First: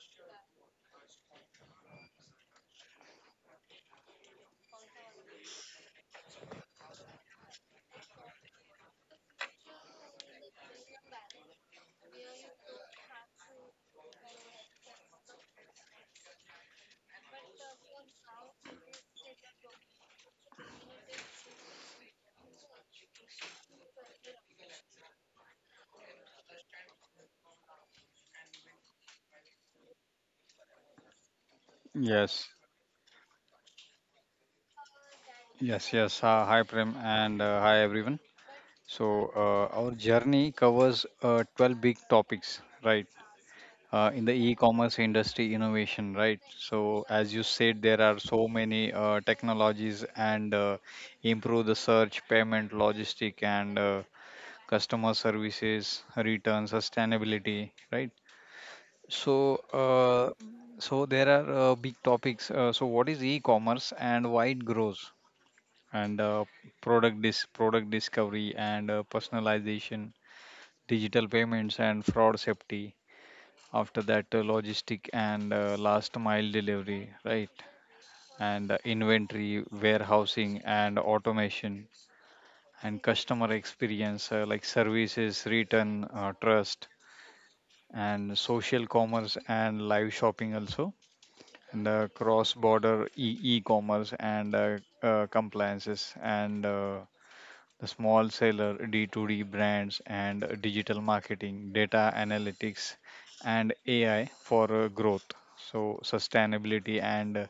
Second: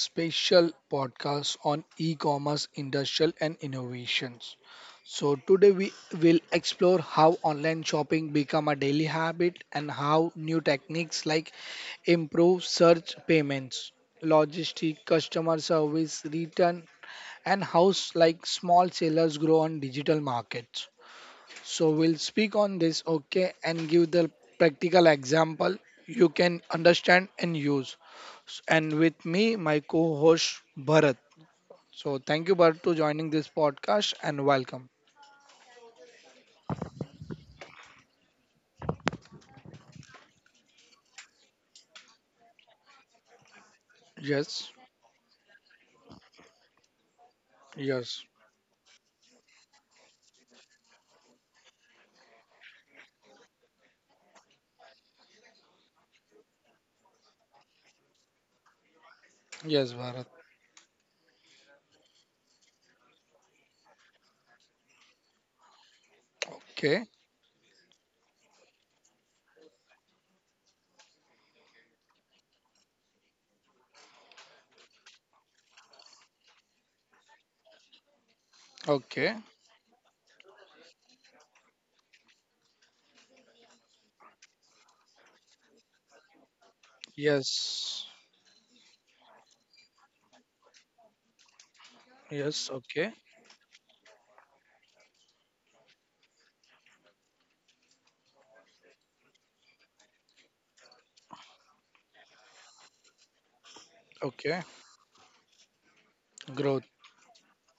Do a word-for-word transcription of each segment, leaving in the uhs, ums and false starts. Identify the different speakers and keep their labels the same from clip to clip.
Speaker 1: special podcast on e-commerce, industrial and innovations. So today we will explore how online shopping become a daily habit and how new techniques like improve search payments, logistic, customer service, return and house like small sellers grow on digital markets. So we'll speak on this okay and give the practical example you can understand and use. S- And with me, my co host Bharat. So, thank you, Bharat,
Speaker 2: Yes,
Speaker 1: to joining this podcast and welcome.
Speaker 2: yes, yes. Uh, hi, Prem, and uh, hi, everyone. So, uh, our journey covers uh, twelve big topics, right? Uh, in the
Speaker 1: Yes,
Speaker 2: e commerce industry innovation, right? So, as you
Speaker 1: yes,
Speaker 2: said, there are so many uh, technologies and uh, improve the search, payment, logistic, and uh, customer services, return, sustainability, right?
Speaker 1: yes,
Speaker 2: So,
Speaker 1: Bharat.
Speaker 2: uh, so there are uh, big topics. Uh, so, what is e commerce and why it grows? And uh,
Speaker 1: Okay,
Speaker 2: Product dis- product discovery and uh, personalization, digital payments and fraud safety. After that, uh, logistic and uh, last mile delivery, right? And uh,
Speaker 1: okay.
Speaker 2: inventory, warehousing and automation and customer experience uh, like services, return, uh, trust
Speaker 1: Yes,
Speaker 2: and social commerce and live shopping also and uh,
Speaker 1: yes,
Speaker 2: cross
Speaker 1: okay,
Speaker 2: border e- e-commerce and uh, uh, compliances and uh, the small seller, D two D brands, and digital marketing, data analytics, and A I
Speaker 1: okay.
Speaker 2: for uh, growth. So,
Speaker 1: Growth.
Speaker 2: sustainability and uh,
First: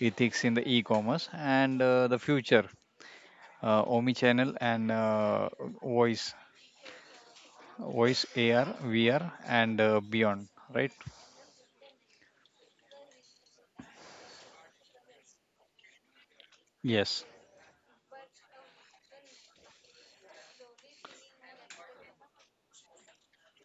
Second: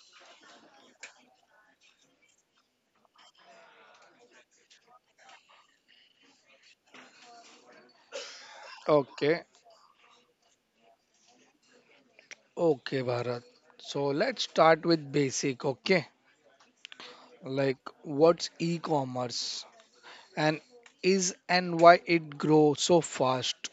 Speaker 2: ethics in the e commerce, and uh, the future, uh, omnichannel and uh, voice, voice A R, V R,
Speaker 1: Okay,
Speaker 2: and uh, beyond, right?
Speaker 1: okay, Bharat. So, let's start with basic, okay?
Speaker 2: Yes,
Speaker 1: Like, what's e commerce and is and why it grows so fast?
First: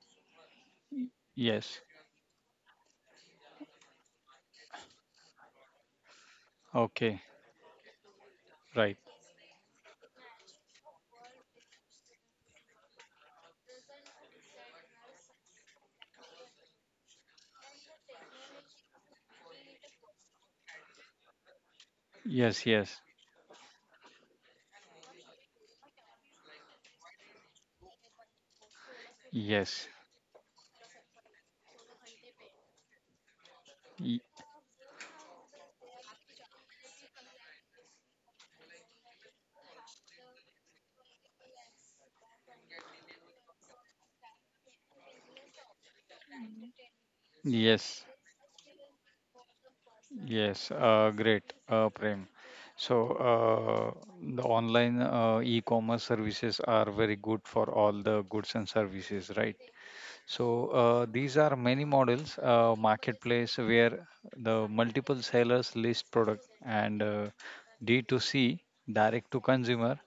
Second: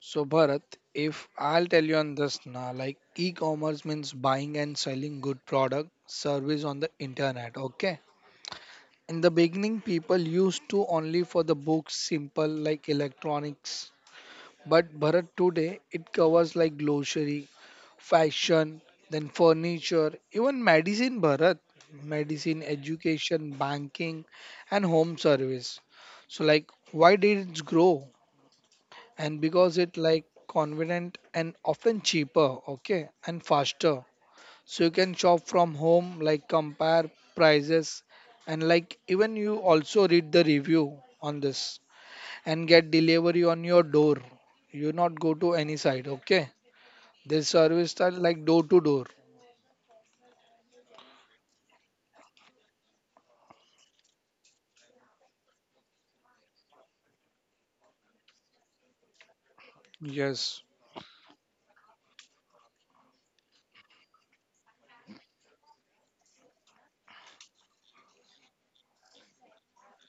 Speaker 1: So Bharat, if I'll
Speaker 2: yes,
Speaker 1: tell you on this now, like e-commerce means buying and selling good product, service on the
Speaker 2: okay,
Speaker 1: internet, okay?
Speaker 2: right.
Speaker 1: In the beginning, people used to only for the books, simple like electronics. But Bharat today, it covers like grocery, fashion, then furniture, even medicine, Bharat, medicine,
Speaker 2: Yes, yes,
Speaker 1: education, banking, and home service. So like, why did it grow? And because
Speaker 2: yes,
Speaker 1: it like convenient and often cheaper, okay, and faster,
Speaker 2: y-
Speaker 1: so you can shop from home, like compare prices and like even you also read the review on this and get delivery on your door. You not go to any side, okay? This service
Speaker 2: yes,
Speaker 1: style like door to door.
Speaker 2: Yes, uh, great, uh, Prem. So, uh, the online uh, e-commerce services are very good for all the goods and services, right?
Speaker 1: Yes,
Speaker 2: So, uh, these are many models, uh, marketplace where the multiple sellers list product and uh, D two C, direct to consumer.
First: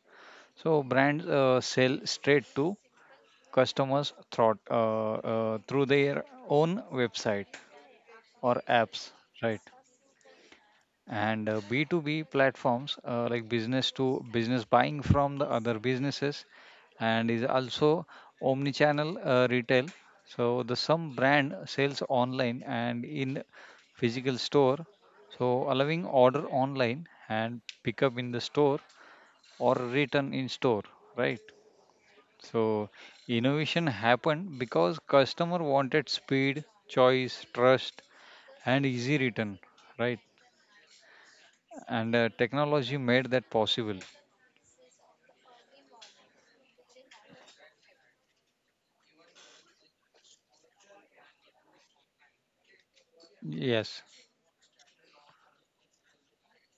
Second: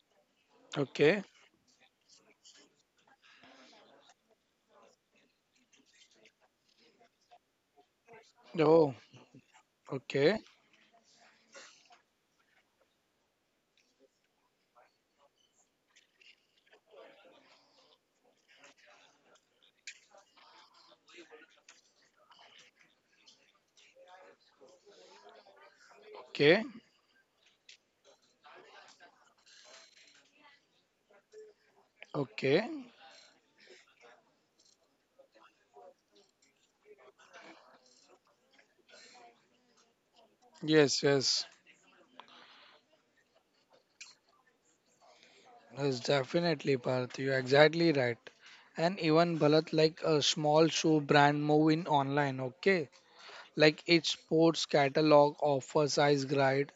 Speaker 2: So,
Speaker 1: okay.
Speaker 2: brands uh, sell straight to customers through, uh, uh, through their own website or
Speaker 1: Oh,
Speaker 2: apps, right?
Speaker 1: okay,
Speaker 2: And uh, b two b platforms uh, like business to business buying from the other businesses and is also omnichannel uh, retail, so the some brand sells online and in physical store, so allowing order
Speaker 1: okay,
Speaker 2: online and pick up in the store or return in store, right?
Speaker 1: okay.
Speaker 2: So innovation happened because customer wanted speed, choice, trust and easy return, right?
Speaker 1: Yes, yes.
Speaker 2: And uh, technology made that possible.
Speaker 1: Yes, definitely, Parth. You're exactly right. And even Bharat, like a small shoe brand, move in online. Okay, like
Speaker 2: Yes
Speaker 1: its sports catalog, offer size guide.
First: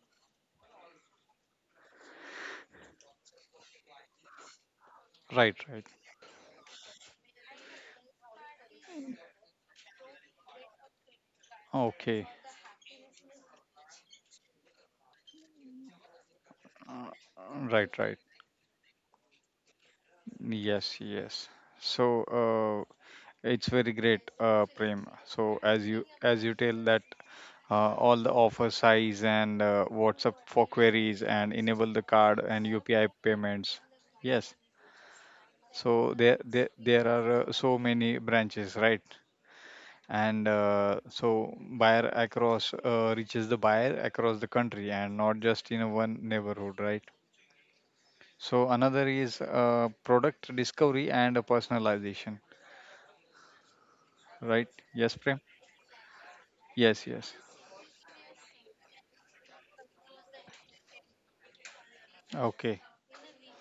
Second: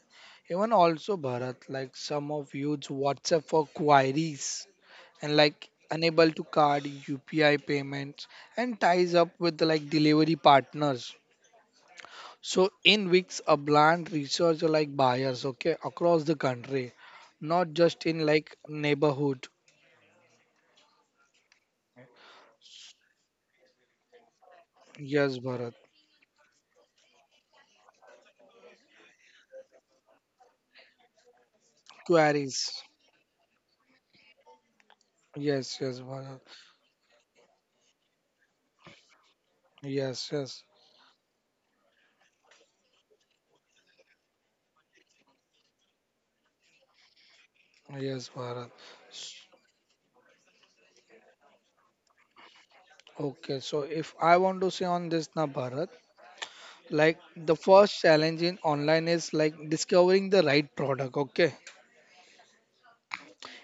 Speaker 1: Even also Bharat, like some of use WhatsApp for queries and
Speaker 2: right
Speaker 1: like
Speaker 2: right
Speaker 1: unable to card U P I payments and ties up with like delivery partners.
Speaker 2: okay
Speaker 1: So in weeks, a brand research like buyers. Okay, across the country,
Speaker 2: Uh,
Speaker 1: not
Speaker 2: right
Speaker 1: just
Speaker 2: right
Speaker 1: in like neighborhood.
Speaker 2: yes yes so uh, it's very great, uh, Prem.
Speaker 1: Yes,
Speaker 2: So
Speaker 1: Bharat.
Speaker 2: as you as you tell that uh, all the offer size and uh, whatsapp for queries and enable the card
Speaker 1: Queries.
Speaker 2: and upi payments, yes.
Speaker 1: Yes, yes,
Speaker 2: So
Speaker 1: Bharat.
Speaker 2: there there, there are uh, so many branches, right?
Speaker 1: Yes,
Speaker 2: And
Speaker 1: yes,
Speaker 2: uh, so buyer across uh, reaches the buyer across the country and not just in one neighborhood, right?
Speaker 1: yes, Bharat.
Speaker 2: So another
Speaker 1: S-
Speaker 2: is uh, product discovery and personalization,
Speaker 1: Okay, so if I want to
Speaker 2: right?
Speaker 1: say on
Speaker 2: yes
Speaker 1: this
Speaker 2: prem
Speaker 1: now, Bharat,
Speaker 2: yes
Speaker 1: like
Speaker 2: yes
Speaker 1: the first challenge in online is like discovering the right product. Okay,
Speaker 2: okay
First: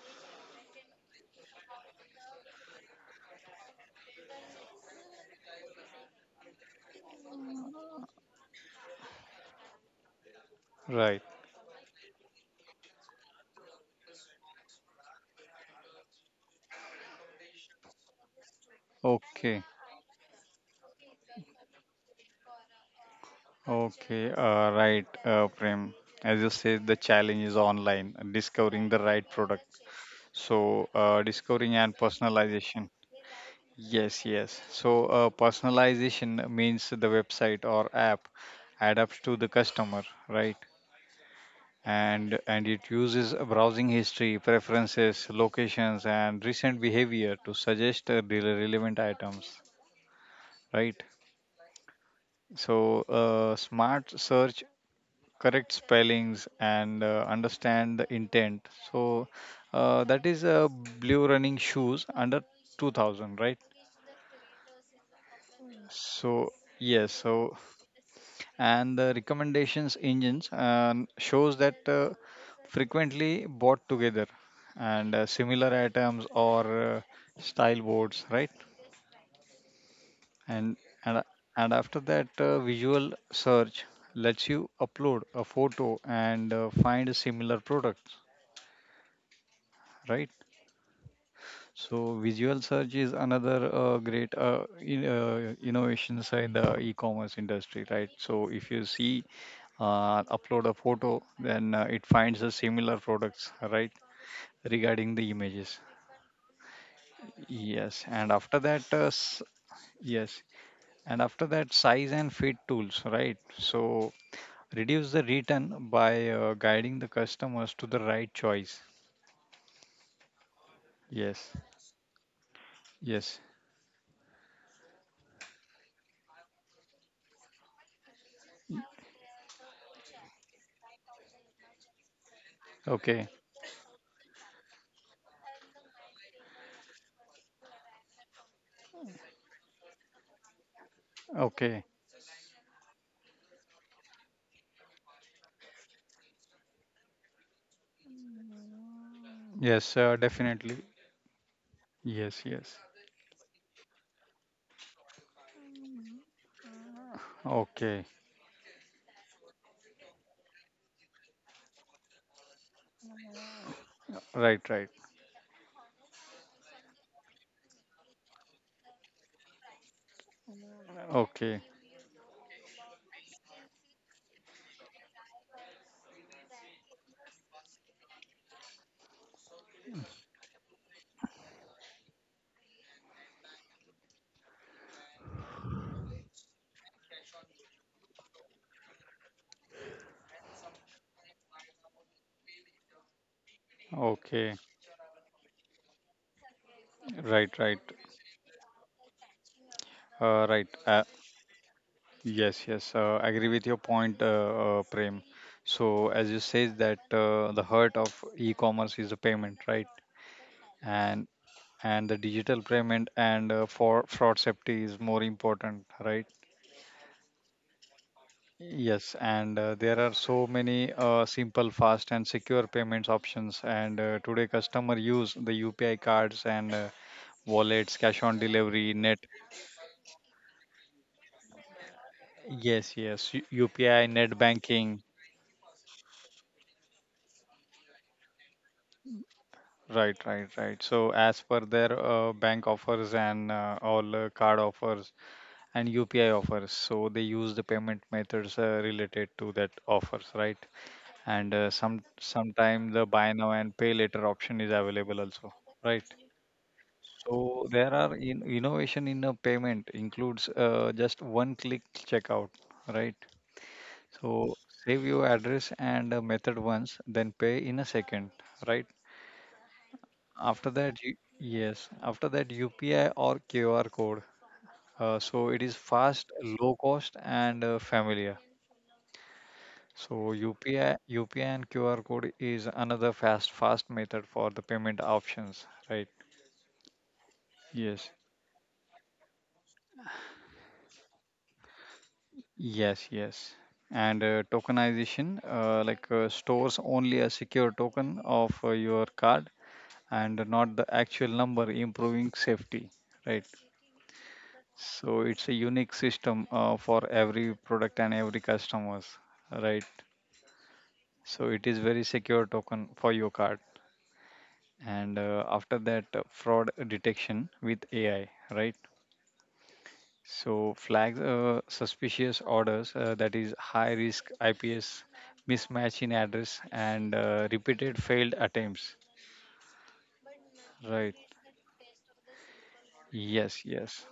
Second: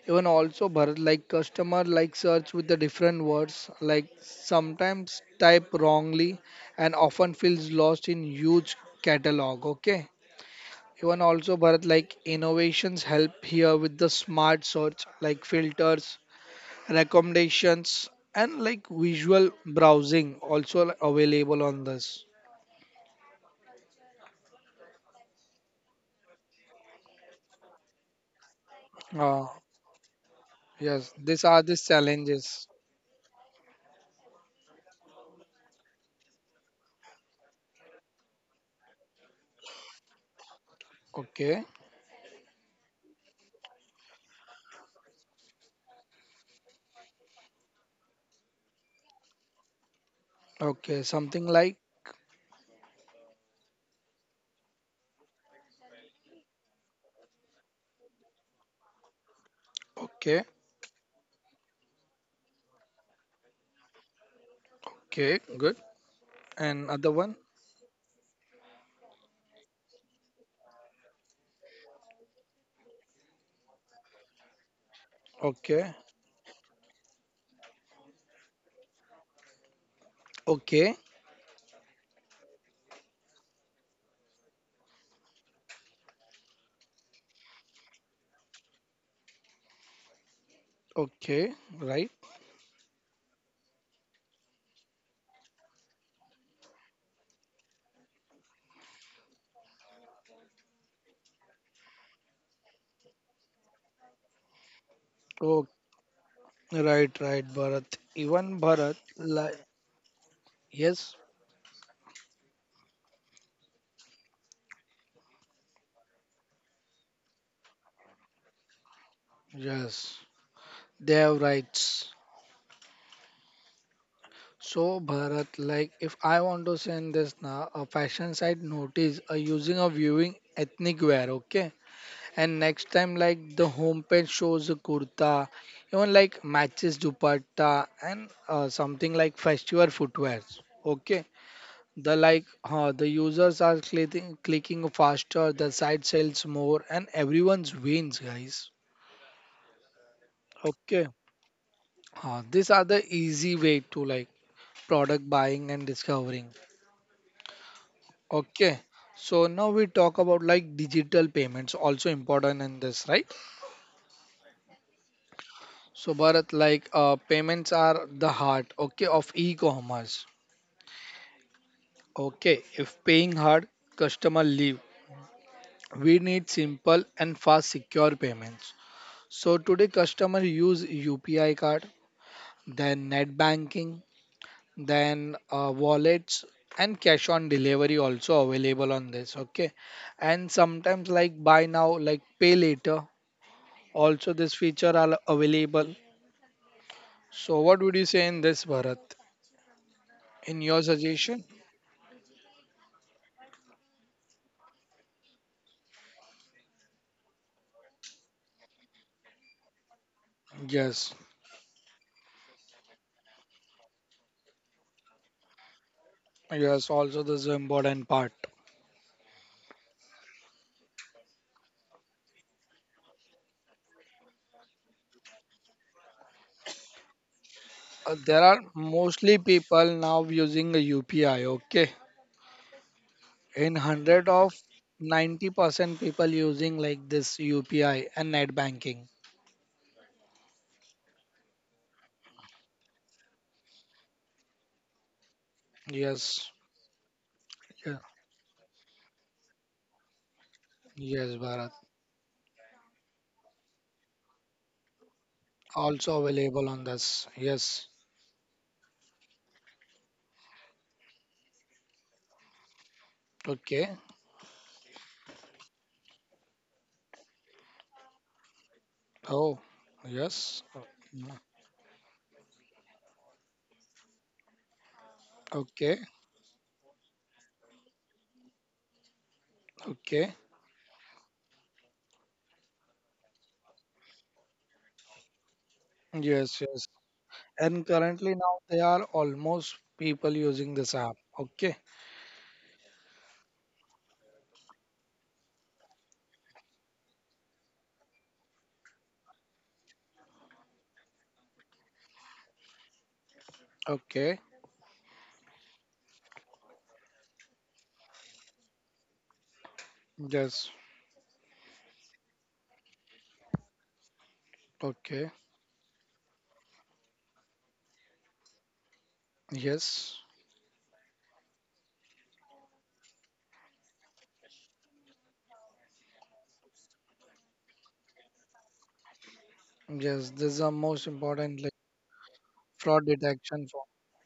Speaker 1: even also Bharat, like customer like search with the different words, like sometimes type wrongly and often feels lost in huge catalog. Okay. Even
Speaker 2: right
Speaker 1: also Bharat, like innovations help here with the smart search like filters, recommendations and like visual
Speaker 2: okay
Speaker 1: browsing also available on this.
Speaker 2: okay uh, right uh, Prem, as you said, the challenge is online discovering the right
Speaker 1: uh,
Speaker 2: product, so
Speaker 1: yes,
Speaker 2: uh,
Speaker 1: these are the
Speaker 2: discovering and
Speaker 1: challenges.
Speaker 2: personalization. Yes, yes. So, uh, personalization means the website or app adapts to the customer, right?
Speaker 1: Okay,
Speaker 2: And and it uses a browsing history, preferences, locations, and recent behavior to suggest uh, the relevant items,
Speaker 1: okay,
Speaker 2: right?
Speaker 1: something like
Speaker 2: So, uh, smart search correct spellings and uh, understand the intent. So, uh, that is
Speaker 1: okay,
Speaker 2: uh, blue running shoes under two thousand, right?
Speaker 1: okay, good,
Speaker 2: So,
Speaker 1: and
Speaker 2: yes.
Speaker 1: other one.
Speaker 2: So. and the recommendations engines um, shows that uh, frequently bought together and uh, similar
Speaker 1: Okay,
Speaker 2: items or uh, style boards, right? and
Speaker 1: okay,
Speaker 2: and, and after that uh, visual search lets you upload a photo and uh, find similar products, right?
Speaker 1: okay, right.
Speaker 2: So visual search is another uh, great uh, in, uh, innovations in the e-commerce industry, right? So if you see uh, upload a photo, then uh, it finds a similar products, right? Regarding the
Speaker 1: Oh,
Speaker 2: images,
Speaker 1: right, right, Bharat.
Speaker 2: yes. And
Speaker 1: Even
Speaker 2: after that,
Speaker 1: Bharat
Speaker 2: uh, s-
Speaker 1: like
Speaker 2: yes. And
Speaker 1: yes
Speaker 2: after that, size and fit tools, right? So reduce the return by uh, guiding the customers to the right choice.
Speaker 1: yes they have
Speaker 2: Yes.
Speaker 1: rights.
Speaker 2: Yes.
Speaker 1: So Bharat, like if I want to send this now, a fashion site notice uh, using a viewing ethnic wear, okay? And next time,
Speaker 2: Okay.
Speaker 1: like the homepage shows a kurta, even like matches dupatta and uh, something like festival footwears, okay?
Speaker 2: Okay.
Speaker 1: The like uh, the users are clicking clicking faster, the site sells more, and everyone's wins, guys.
Speaker 2: Yes. Uh, definitely.
Speaker 1: Okay, uh,
Speaker 2: Yes.
Speaker 1: these are
Speaker 2: Yes.
Speaker 1: the easy way to like product buying and discovering.
Speaker 2: Okay.
Speaker 1: Okay, so now we talk about like digital payments, also important in this, right?
Speaker 2: Right. Right.
Speaker 1: So Bharat, like uh, payments are the heart, okay, of e-commerce.
Speaker 2: Okay.
Speaker 1: Okay, if paying hard, customer leave. We need simple and fast, secure payments. So today, customer use U P I card, then net banking, then uh, wallets and cash on delivery also available on this. Okay, and sometimes like buy now, like pay later. Also,
Speaker 2: Okay.
Speaker 1: this feature are available.
Speaker 2: Right.
Speaker 1: So,
Speaker 2: Right.
Speaker 1: what would you say in this, Bharat?
Speaker 2: Uh,
Speaker 1: In
Speaker 2: right.
Speaker 1: your suggestion?
Speaker 2: Yes, yes, uh, I agree with your point, uh, uh, Prem. So as you said that uh, the heart of e-commerce is the payment, right?
Speaker 1: Yes,
Speaker 2: And and the digital payment and uh, for fraud safety is more important, right?
Speaker 1: yes. Also, this is an important part.
Speaker 2: Yes, and uh, there are so many uh, simple, fast, and secure payments options. And uh, today, customer use the U P I cards and uh, wallets,
Speaker 1: Uh,
Speaker 2: cash on
Speaker 1: there are
Speaker 2: delivery, net.
Speaker 1: mostly people now using a U P I. Okay,
Speaker 2: Yes, yes, U-
Speaker 1: in
Speaker 2: UPI,
Speaker 1: hundred
Speaker 2: net
Speaker 1: of
Speaker 2: banking.
Speaker 1: ninety percent people using like this U P I and net banking.
Speaker 2: Right, right, right. So as per their uh, bank offers and uh, all uh, card offers and U P I
Speaker 1: Yes,
Speaker 2: offers, so they use the
Speaker 1: yeah.
Speaker 2: payment methods uh, related to that offers, right?
Speaker 1: Yes,
Speaker 2: And uh,
Speaker 1: Bharat.
Speaker 2: some sometime the buy now and pay later option is available also, right?
Speaker 1: Also available on this.
Speaker 2: So
Speaker 1: Yes.
Speaker 2: there are in, innovation in a payment includes uh, just one click checkout, right?
Speaker 1: Okay.
Speaker 2: So save your address and uh, method once, then pay in a second, right?
Speaker 1: Oh, yes.
Speaker 2: After that, you, yes, after that U P I or Q R code. Uh, so it is
Speaker 1: Okay.
Speaker 2: fast, low cost, and uh, familiar. So
Speaker 1: Okay.
Speaker 2: U P I, U P I and Q R code is another fast, fast method for the payment options, right?
Speaker 1: Yes. Yes. And
Speaker 2: Yes,
Speaker 1: currently now there are almost people using this app. Okay.
Speaker 2: yes, yes. And uh, tokenization, uh, like uh, stores only a secure token of uh, your card and not the actual number, improving safety, right?
Speaker 1: Okay.
Speaker 2: So it's a unique system uh, for every product and every customers, right?
Speaker 1: Yes.
Speaker 2: So it is very secure token for your card. And
Speaker 1: Okay.
Speaker 2: uh, after that, uh, fraud detection with A I, right?
Speaker 1: Yes.
Speaker 2: So flags uh, suspicious orders uh, that is high risk I P S mismatch in address and uh, repeated failed attempts,
Speaker 1: Yes. This is the most
Speaker 2: right?
Speaker 1: important like fraud detection
Speaker 2: Yes,
Speaker 1: for
Speaker 2: yes,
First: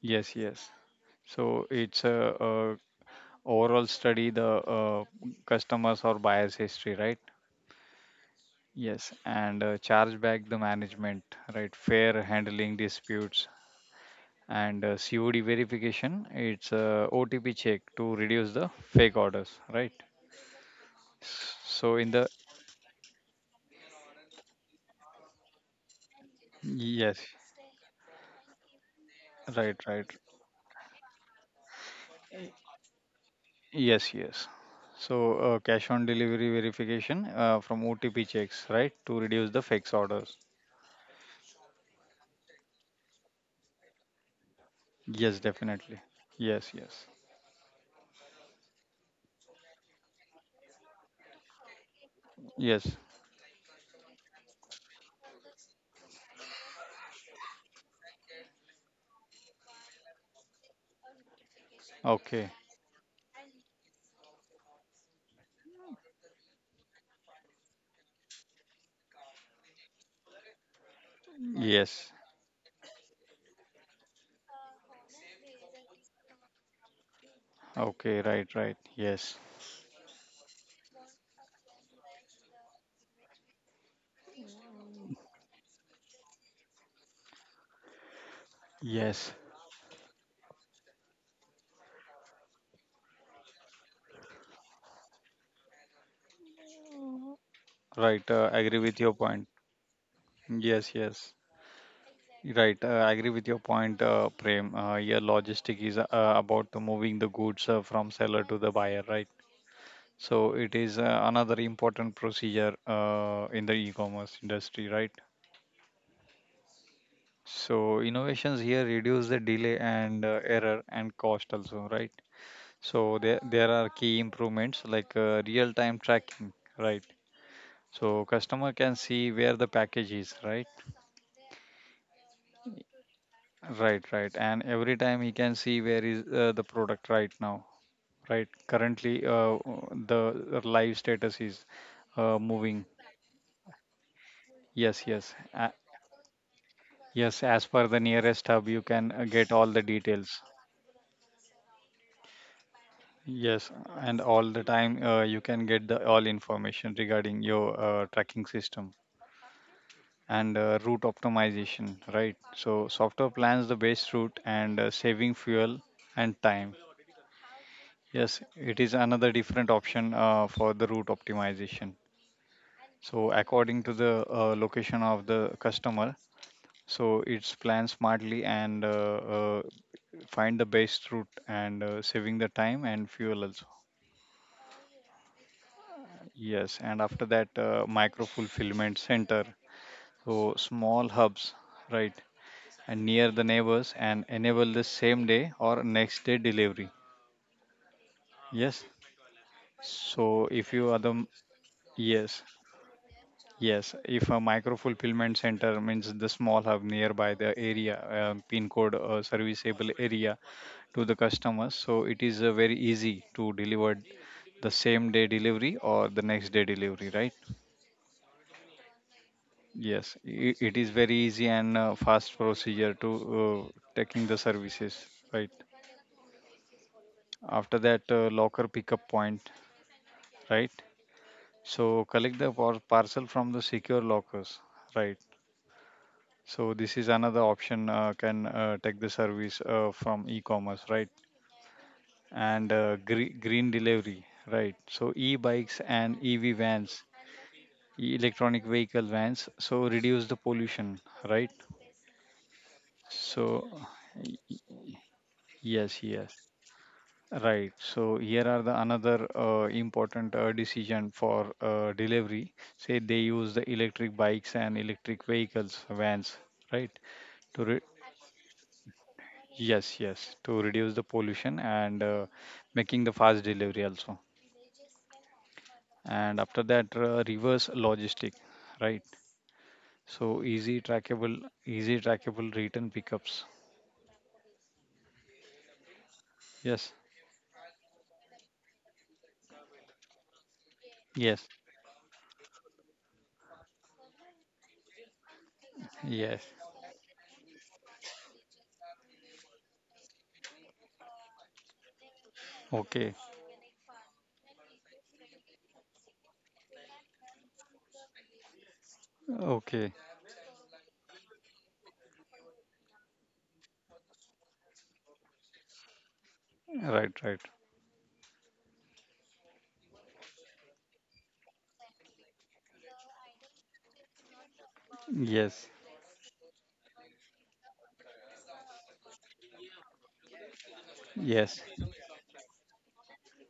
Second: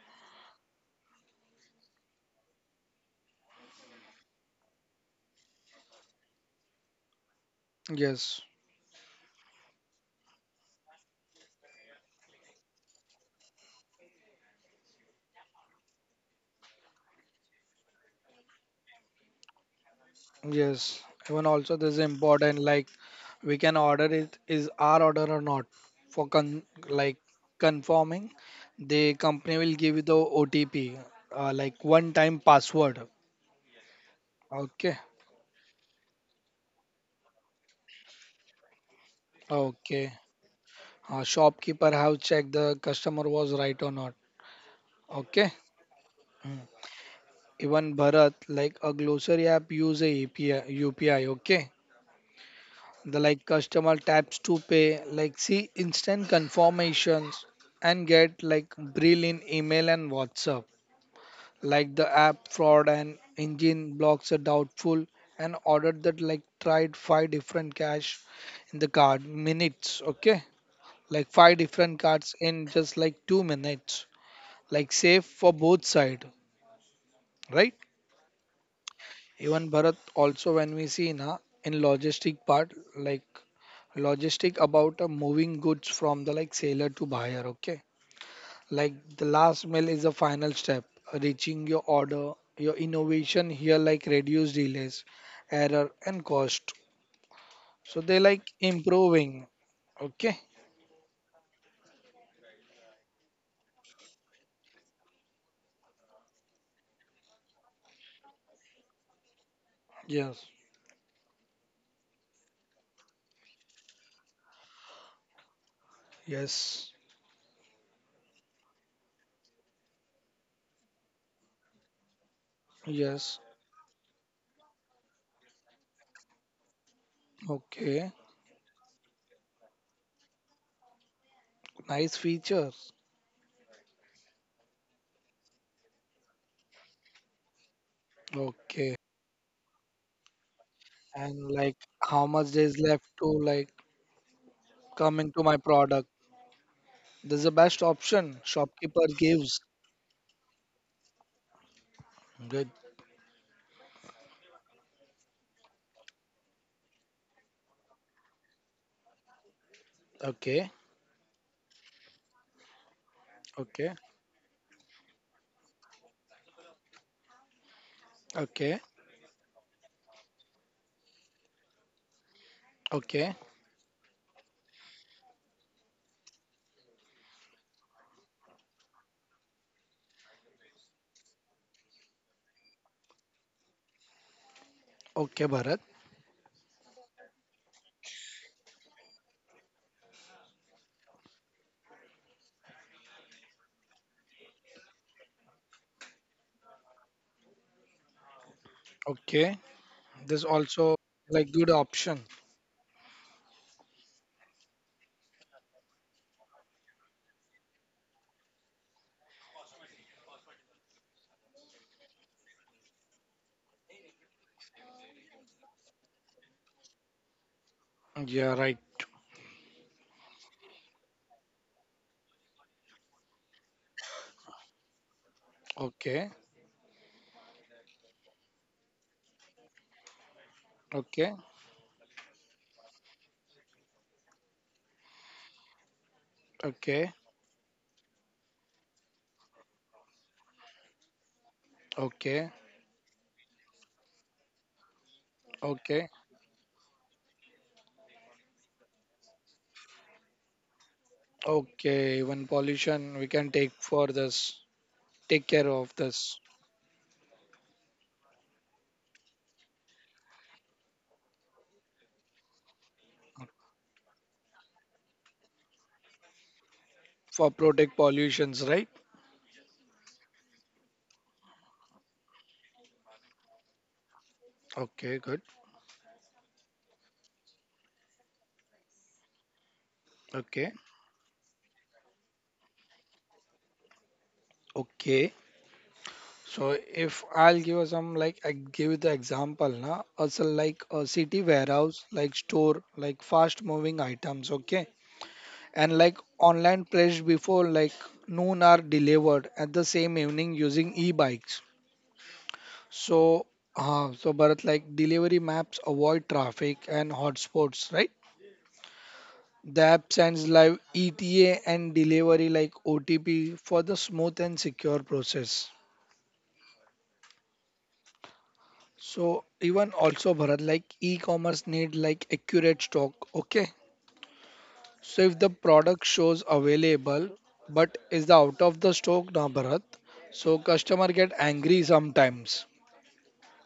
Speaker 2: yes, yes. So it's a, Overall study the uh, customers or buyers history, right?
Speaker 1: yes.
Speaker 2: Yes, and uh, charge back the management, right, fair handling disputes, and uh, cod verification, it's a otp check to reduce the fake orders, right?
Speaker 1: Yes. Even also
Speaker 2: so
Speaker 1: this
Speaker 2: in
Speaker 1: is
Speaker 2: the
Speaker 1: important like we can order it is our order or not for con
Speaker 2: yes
Speaker 1: like confirming the company
Speaker 2: right
Speaker 1: will
Speaker 2: right
Speaker 1: give you the O T P, uh, like one time password.
Speaker 2: yes yes
Speaker 1: Okay.
Speaker 2: so uh, cash on delivery verification uh, from otp checks, right, to reduce the fake
Speaker 1: Okay.
Speaker 2: orders.
Speaker 1: Uh, shopkeeper have checked the customer was right or not.
Speaker 2: Yes
Speaker 1: Okay.
Speaker 2: definitely yes
Speaker 1: Mm.
Speaker 2: yes
Speaker 1: Even Bharat, like a grocery app, use a API, U P I. Okay.
Speaker 2: yes
Speaker 1: The like customer taps to pay, like see instant confirmations and get like brill in email and WhatsApp. Like the
Speaker 2: okay
Speaker 1: app fraud and engine blocks are doubtful and ordered that like tried five different cash in the card minutes. Okay. Like five
Speaker 2: yes
Speaker 1: different cards in just like two minutes. Like safe for both side, right?
Speaker 2: Okay, right, right. Yes,
Speaker 1: Even Bharat, also when we see na in logistic part, like logistic about uh, moving goods from the like seller to buyer, okay? Like
Speaker 2: yes,
Speaker 1: the last mile is the final step, reaching your order. Your innovation here like reduce delays, error and cost. So
Speaker 2: right.
Speaker 1: they
Speaker 2: Uh,
Speaker 1: like
Speaker 2: agree with your point.
Speaker 1: improving, okay?
Speaker 2: Yes, yes. Right, uh, I agree with your point, uh, Prem. Uh, yeah, logistic is uh, about the moving the goods uh, from seller to the buyer, right?
Speaker 1: Yes,
Speaker 2: So it is uh, another important procedure uh, in the e-commerce industry, right?
Speaker 1: yes,
Speaker 2: So innovations here reduce the delay and uh, error and cost also, right? So there
Speaker 1: yes.
Speaker 2: there are key improvements like uh, real-time tracking, right? So
Speaker 1: Okay,
Speaker 2: customer can see where the package is, right?
Speaker 1: nice features.
Speaker 2: Right, right. And every time he can see where is uh, the product right now, right?
Speaker 1: Okay,
Speaker 2: Currently, uh, the live status is
Speaker 1: and like
Speaker 2: uh,
Speaker 1: how much
Speaker 2: moving.
Speaker 1: there is left to like
Speaker 2: Yes, yes.
Speaker 1: come into
Speaker 2: Uh,
Speaker 1: my product?
Speaker 2: yes,
Speaker 1: This is
Speaker 2: as
Speaker 1: the
Speaker 2: per the
Speaker 1: best
Speaker 2: nearest
Speaker 1: option
Speaker 2: hub, you can uh,
Speaker 1: shopkeeper
Speaker 2: get all
Speaker 1: gives.
Speaker 2: the details.
Speaker 1: Good.
Speaker 2: Yes, and all the time uh, you can get the all information regarding your uh, tracking system and uh,
Speaker 1: Okay.
Speaker 2: route optimization, right? So software plans the
Speaker 1: Okay.
Speaker 2: base route and uh, saving fuel and time. Yes, it is
Speaker 1: Okay.
Speaker 2: another different option uh, for the route optimization. So
Speaker 1: Okay.
Speaker 2: according to the uh, location of the customer, so it's plan smartly and uh, uh, find the best route and uh, saving the time and fuel also.
Speaker 1: Okay, Bharat.
Speaker 2: Yes, and after that uh, micro fulfillment center, so small hubs, right, and near the neighbors and enable the same day or next day delivery. Yes.
Speaker 1: Okay.
Speaker 2: So
Speaker 1: This
Speaker 2: if you are
Speaker 1: also
Speaker 2: the
Speaker 1: like good
Speaker 2: yes,
Speaker 1: option.
Speaker 2: Yes, if a micro fulfillment center means the small hub nearby the area, uh, pin code uh, serviceable area to the customers, so it is uh, very easy to deliver the same day delivery or the next day delivery, right?
Speaker 1: Yeah, right.
Speaker 2: Yes, I it is very easy and uh, fast procedure to uh, taking the services, right?
Speaker 1: Okay.
Speaker 2: After that, uh, locker pickup point, right?
Speaker 1: Okay.
Speaker 2: So collect the par- parcel from the secure lockers, right? So this is
Speaker 1: Okay.
Speaker 2: another option uh, can uh, take the service uh, from e-commerce, right?
Speaker 1: Okay.
Speaker 2: And uh, gre- green delivery, right? So e-bikes and
Speaker 1: Okay.
Speaker 2: E V vans, e- electronic vehicle vans, so reduce the pollution, right?
Speaker 1: Okay. Even pollution
Speaker 2: So
Speaker 1: we can take for
Speaker 2: y-
Speaker 1: this. Take care
Speaker 2: yes,
Speaker 1: of
Speaker 2: yes,
Speaker 1: this
Speaker 2: right. So here are the another uh, important uh, decision for uh, delivery. Say they use the electric bikes and electric vehicles, vans, right?
Speaker 1: for
Speaker 2: To re
Speaker 1: protect pollutions, right?
Speaker 2: Yes, yes, To reduce the pollution and uh, making the fast delivery also.
Speaker 1: Okay, good.
Speaker 2: And after that, uh, reverse logistic, right? So easy
Speaker 1: Okay.
Speaker 2: trackable, easy trackable return pickups.
Speaker 1: Okay.
Speaker 2: Yes,
Speaker 1: So if I'll give you some like I give you the example na also like a
Speaker 2: yes,
Speaker 1: city warehouse like store like fast moving items, okay, and like
Speaker 2: yes.
Speaker 1: online pledged before like noon are delivered at the same evening using e-bikes.
Speaker 2: Okay,
Speaker 1: So uh, so Bharat like delivery maps avoid traffic and hotspots, right? The
Speaker 2: okay.
Speaker 1: app sends live E T A and delivery like O T P for the smooth and secure process.
Speaker 2: Right, right.
Speaker 1: So even also Bharat, like e-commerce need like accurate stock. Okay. So if the
Speaker 2: Yes,
Speaker 1: product shows available but is the out of the stock now Bharat, so customer get
Speaker 2: yes,
Speaker 1: angry sometimes.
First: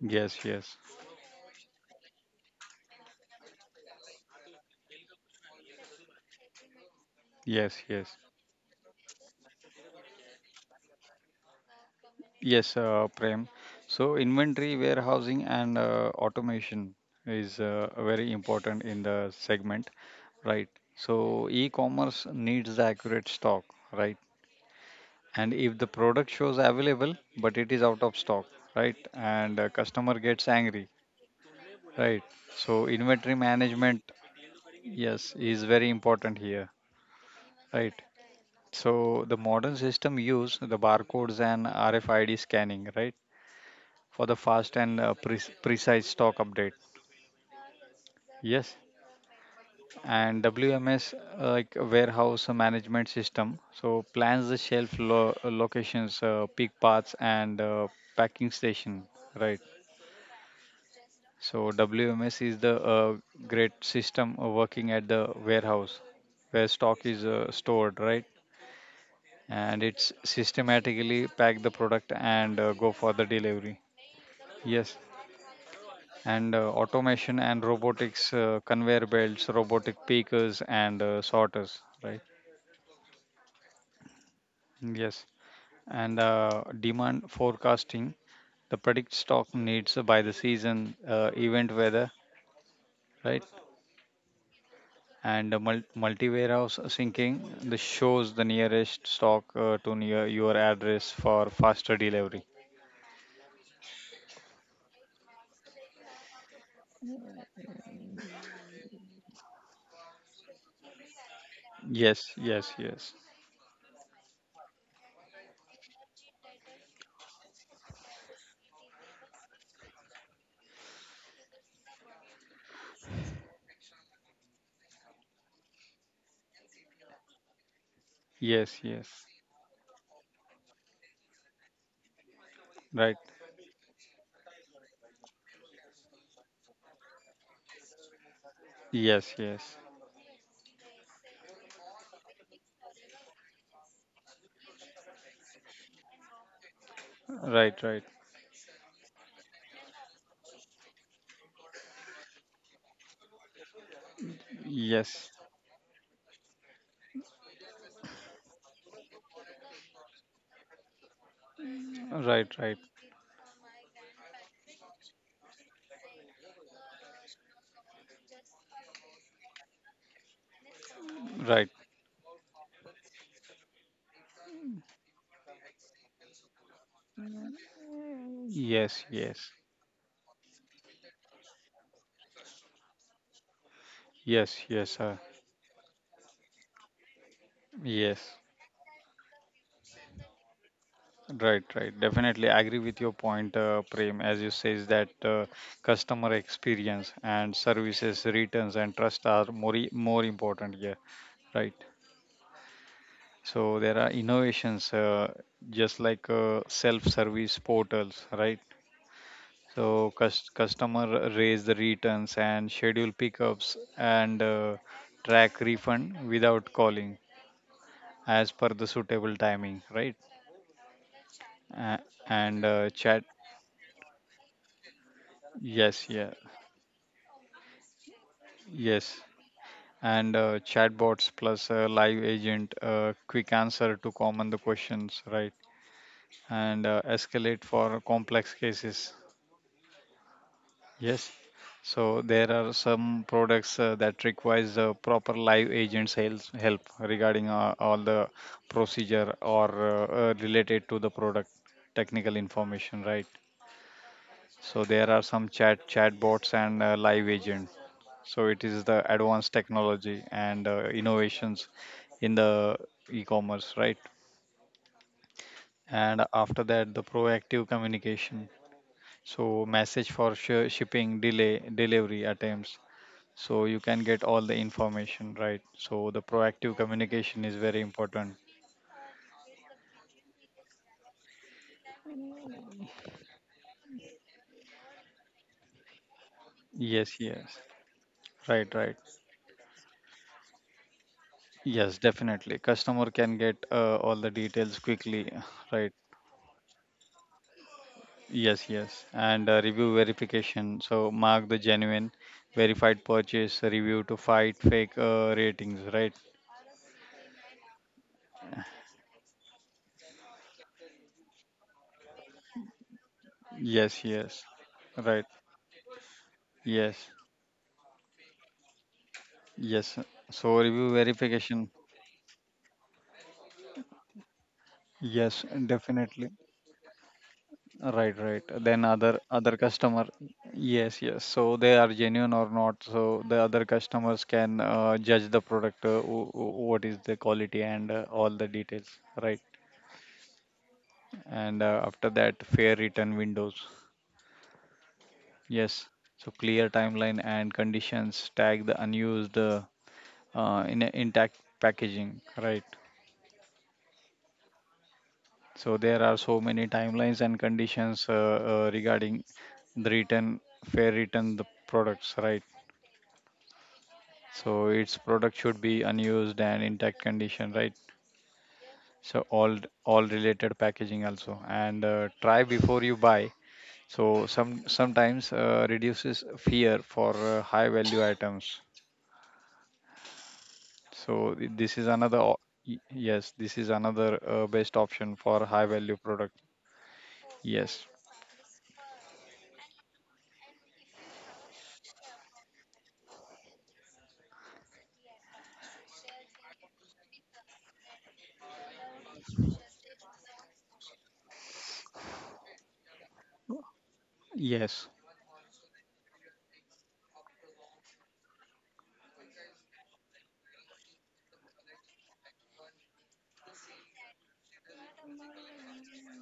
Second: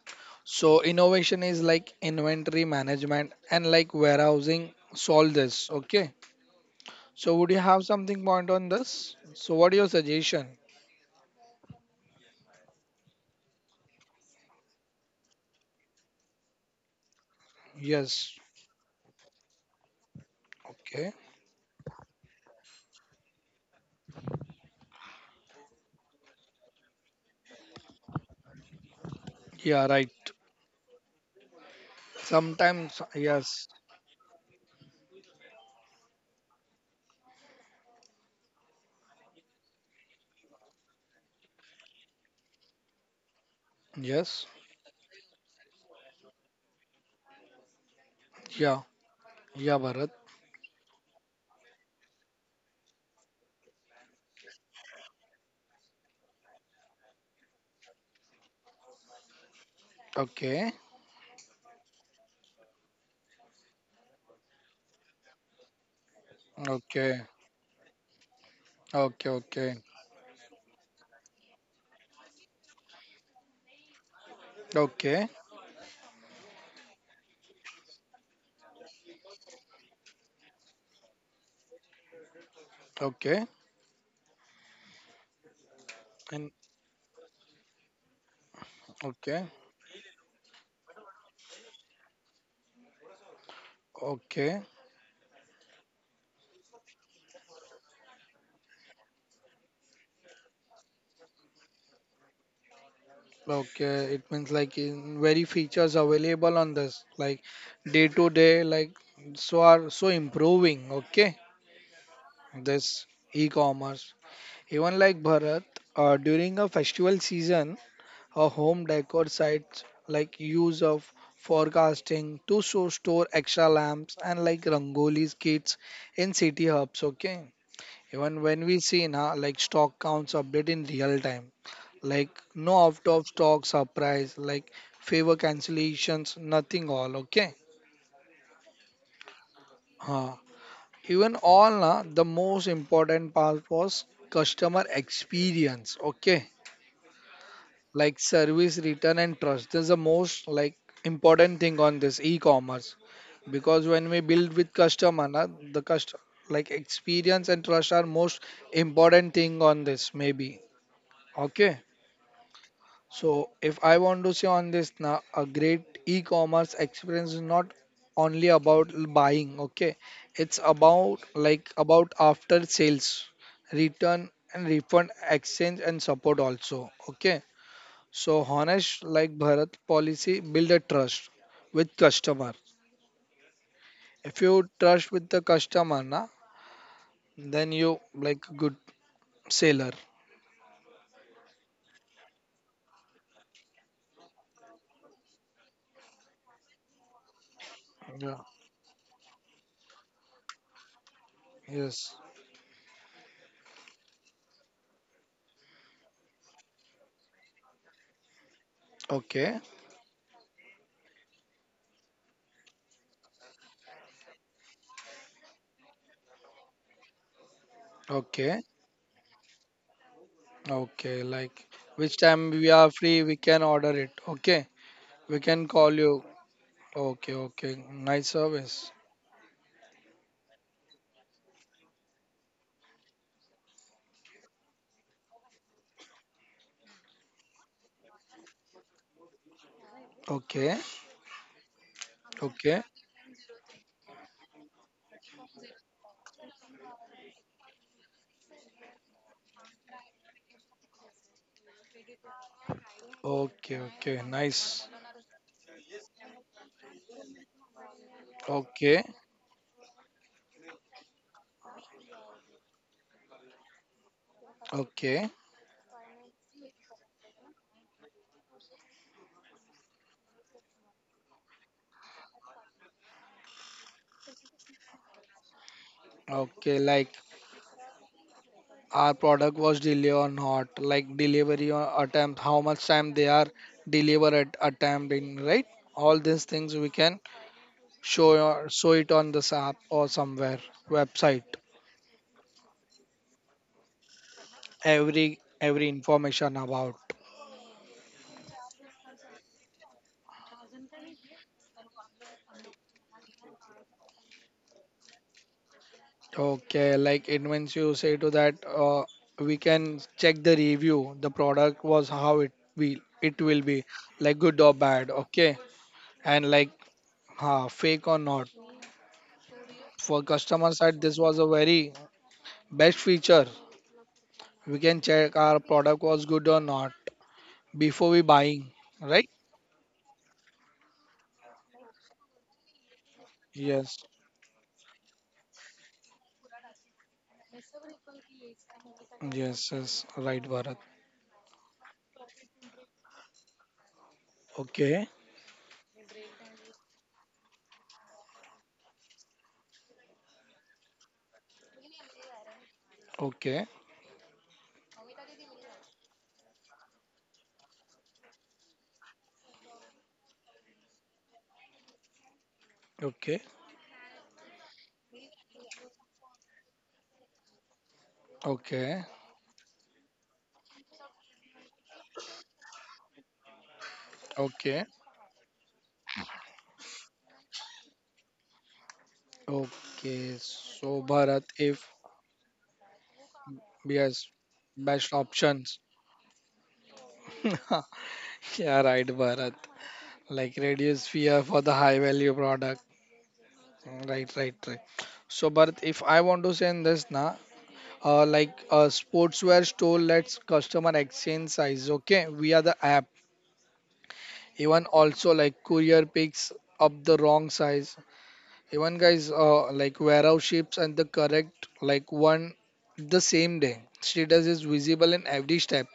Speaker 2: yes, yes,
Speaker 1: So innovation is like inventory management and like warehousing solve this. Okay. So would you
Speaker 2: yes,
Speaker 1: have
Speaker 2: yes,
Speaker 1: something point on this? So what your suggestion?
Speaker 2: yes, uh, Prem. So inventory warehousing and uh, automation is uh, very
Speaker 1: Yes.
Speaker 2: important in the segment. Right.
Speaker 1: Okay.
Speaker 2: So e-commerce needs the accurate stock, right? And if the product shows available but it is out of stock, right? And uh, customer gets
Speaker 1: Yeah. Right.
Speaker 2: angry, right? So inventory
Speaker 1: Sometimes.
Speaker 2: management,
Speaker 1: Yes.
Speaker 2: yes, is very important here, right? So the modern system use the barcodes and R F I D scanning, right? For the fast and
Speaker 1: Yes.
Speaker 2: uh, pre- precise stock update. Yes,
Speaker 1: Yeah.
Speaker 2: and
Speaker 1: Yeah. Bharat.
Speaker 2: W M S uh, like a warehouse management system. So plans the shelf lo- uh, locations, uh, peak paths, and uh, packing station. Right.
Speaker 1: Okay.
Speaker 2: So W M S is the uh, great system uh, working at the warehouse where stock is uh,
Speaker 1: Okay,
Speaker 2: stored. Right.
Speaker 1: okay,
Speaker 2: And it's
Speaker 1: okay,
Speaker 2: systematically pack the product and uh, go for the delivery. Yes.
Speaker 1: okay,
Speaker 2: And uh, automation and robotics, uh, conveyor belts, robotic pickers, and uh, sorters. Right.
Speaker 1: okay,
Speaker 2: Yes. and uh,
Speaker 1: and
Speaker 2: demand forecasting the predict stock
Speaker 1: okay,
Speaker 2: needs by the season uh, event weather, right.
Speaker 1: okay,
Speaker 2: And the multi warehouse syncing, this shows the nearest stock uh, to near your address for faster delivery.
Speaker 1: okay. It means like in very features available on this, like day to day, like so are so improving. Okay,
Speaker 2: Yes, yes, yes,
Speaker 1: this e-commerce. Even like Bharat, uh, during a festival season, a home decor sites like use of forecasting to show store extra lamps and like rangolis kits in city hubs. Okay, even
Speaker 2: yes,
Speaker 1: when we
Speaker 2: yes,
Speaker 1: see now, like stock counts update in real time, like no
Speaker 2: right,
Speaker 1: out of stock surprise, like favor cancellations, nothing all. Okay.
Speaker 2: yes, yes,
Speaker 1: Huh. Even all na, the most important part was customer experience. Okay.
Speaker 2: right, right,
Speaker 1: Like service, return, and trust. This is the most like important thing on this e-commerce because when we build with
Speaker 2: yes,
Speaker 1: customer, na, the customer like experience and trust are most important thing on this maybe. Okay.
Speaker 2: right, right,
Speaker 1: So, if I want to say on this now, a great e-commerce experience is not only about l- buying, okay? It's
Speaker 2: right,
Speaker 1: about like about after sales, return and refund, exchange and support also, okay? So,
Speaker 2: yes,
Speaker 1: honest
Speaker 2: yes,
Speaker 1: like Bharat policy build a trust with customer.
Speaker 2: yes,
Speaker 1: If
Speaker 2: yes,
Speaker 1: you
Speaker 2: sir,
Speaker 1: trust with the customer, na, then
Speaker 2: yes.
Speaker 1: you like good seller.
Speaker 2: Right, right. Definitely agree with your point, uh, Prem. As you says that uh, customer experience and services
Speaker 1: Yeah.
Speaker 2: returns and trust are more i- more important here, right?
Speaker 1: Yes.
Speaker 2: So there are innovations, uh, just like uh, self-service portals, right?
Speaker 1: Okay.
Speaker 2: So cus- customer raise the returns and schedule pickups and uh, track refund without calling as per the
Speaker 1: Okay.
Speaker 2: suitable timing, right?
Speaker 1: Okay,
Speaker 2: Uh,
Speaker 1: like which
Speaker 2: and
Speaker 1: time
Speaker 2: uh,
Speaker 1: we
Speaker 2: chat,
Speaker 1: are free, we can order it. Okay, we can
Speaker 2: yes,
Speaker 1: call
Speaker 2: yeah,
Speaker 1: you. Okay, okay, nice
Speaker 2: yes.
Speaker 1: service.
Speaker 2: And uh, chatbots plus a live agent, uh, quick answer to common the questions, right? And uh, escalate for complex cases.
Speaker 1: Okay,
Speaker 2: Yes, so there are some
Speaker 1: okay,
Speaker 2: products uh, that requires uh, proper live agents help, help regarding uh, all the procedure or uh, uh, related to the product technical information, right?
Speaker 1: okay, okay,
Speaker 2: So
Speaker 1: nice.
Speaker 2: there are some chat chatbots and uh, live agents. So it is the
Speaker 1: Okay,
Speaker 2: advanced technology and uh, innovations in the e-commerce, right?
Speaker 1: okay,
Speaker 2: And after that, the proactive communication. So message for sh- shipping delay, delivery attempts. So you can get all the information, right? So the proactive
Speaker 1: okay, like
Speaker 2: communication is very important.
Speaker 1: our product was delay or not, like delivery or attempt, how much time they are deliver at attempt in, right? All these things
Speaker 2: Yes,
Speaker 1: we can
Speaker 2: yes. Right,
Speaker 1: show
Speaker 2: right.
Speaker 1: or show it on this app or somewhere website.
Speaker 2: Yes, definitely. Customer can get uh, all the details quickly,
Speaker 1: Every
Speaker 2: right?
Speaker 1: every information about.
Speaker 2: Yes, yes. And uh, review verification. So mark the genuine verified purchase review to fight fake uh, ratings, right?
Speaker 1: Okay, like it means you say to that uh, we can check the review. The product was how it will it will
Speaker 2: Yes,
Speaker 1: be
Speaker 2: yes.
Speaker 1: like good or
Speaker 2: Right.
Speaker 1: bad. Okay, and like
Speaker 2: Yes,
Speaker 1: ha, fake or not.
Speaker 2: yes.
Speaker 1: For
Speaker 2: So review
Speaker 1: customer side, this
Speaker 2: verification.
Speaker 1: was a very best feature. We can
Speaker 2: Yes,
Speaker 1: check our product
Speaker 2: definitely.
Speaker 1: was good or not
Speaker 2: Right,
Speaker 1: before
Speaker 2: right.
Speaker 1: we
Speaker 2: Then
Speaker 1: buying.
Speaker 2: other
Speaker 1: Right?
Speaker 2: other customer. Yes, yes. So they are genuine or not. So the other customers
Speaker 1: Yes.
Speaker 2: can uh, judge the product, uh, wh- wh- what is the quality and uh, all the details, right?
Speaker 1: Yes. Yes. Right, Bharat.
Speaker 2: And uh, after that, fair return windows.
Speaker 1: Okay.
Speaker 2: Yes, so clear timeline and conditions, tag the unused uh, uh, in a intact packaging, right?
Speaker 1: Okay.
Speaker 2: So there are so many timelines and conditions uh, uh, regarding the return, fair return the products, right?
Speaker 1: Okay.
Speaker 2: So its product should be unused and intact condition, right? So
Speaker 1: Okay.
Speaker 2: all all related packaging also, and uh, try before you buy. So some
Speaker 1: Okay.
Speaker 2: sometimes uh, reduces fear for uh, high value items.
Speaker 1: Okay. So
Speaker 2: So I-
Speaker 1: Bharat,
Speaker 2: this is
Speaker 1: if
Speaker 2: another o- y- yes, this is another uh,
Speaker 1: yes,
Speaker 2: best option
Speaker 1: best
Speaker 2: for high value
Speaker 1: options.
Speaker 2: product. Yes.
Speaker 1: Yeah, right, Bharat. Like reduce fear for the high value product. Right, right, right. So, Bharat, if I want to say this, na, uh, like a sportswear store lets customer exchange size, okay, via the app.
Speaker 2: Yes.
Speaker 1: Even also like courier picks up the wrong size. Even guys, uh, like warehouse ships and the correct like one the same day. Status is visible in every step.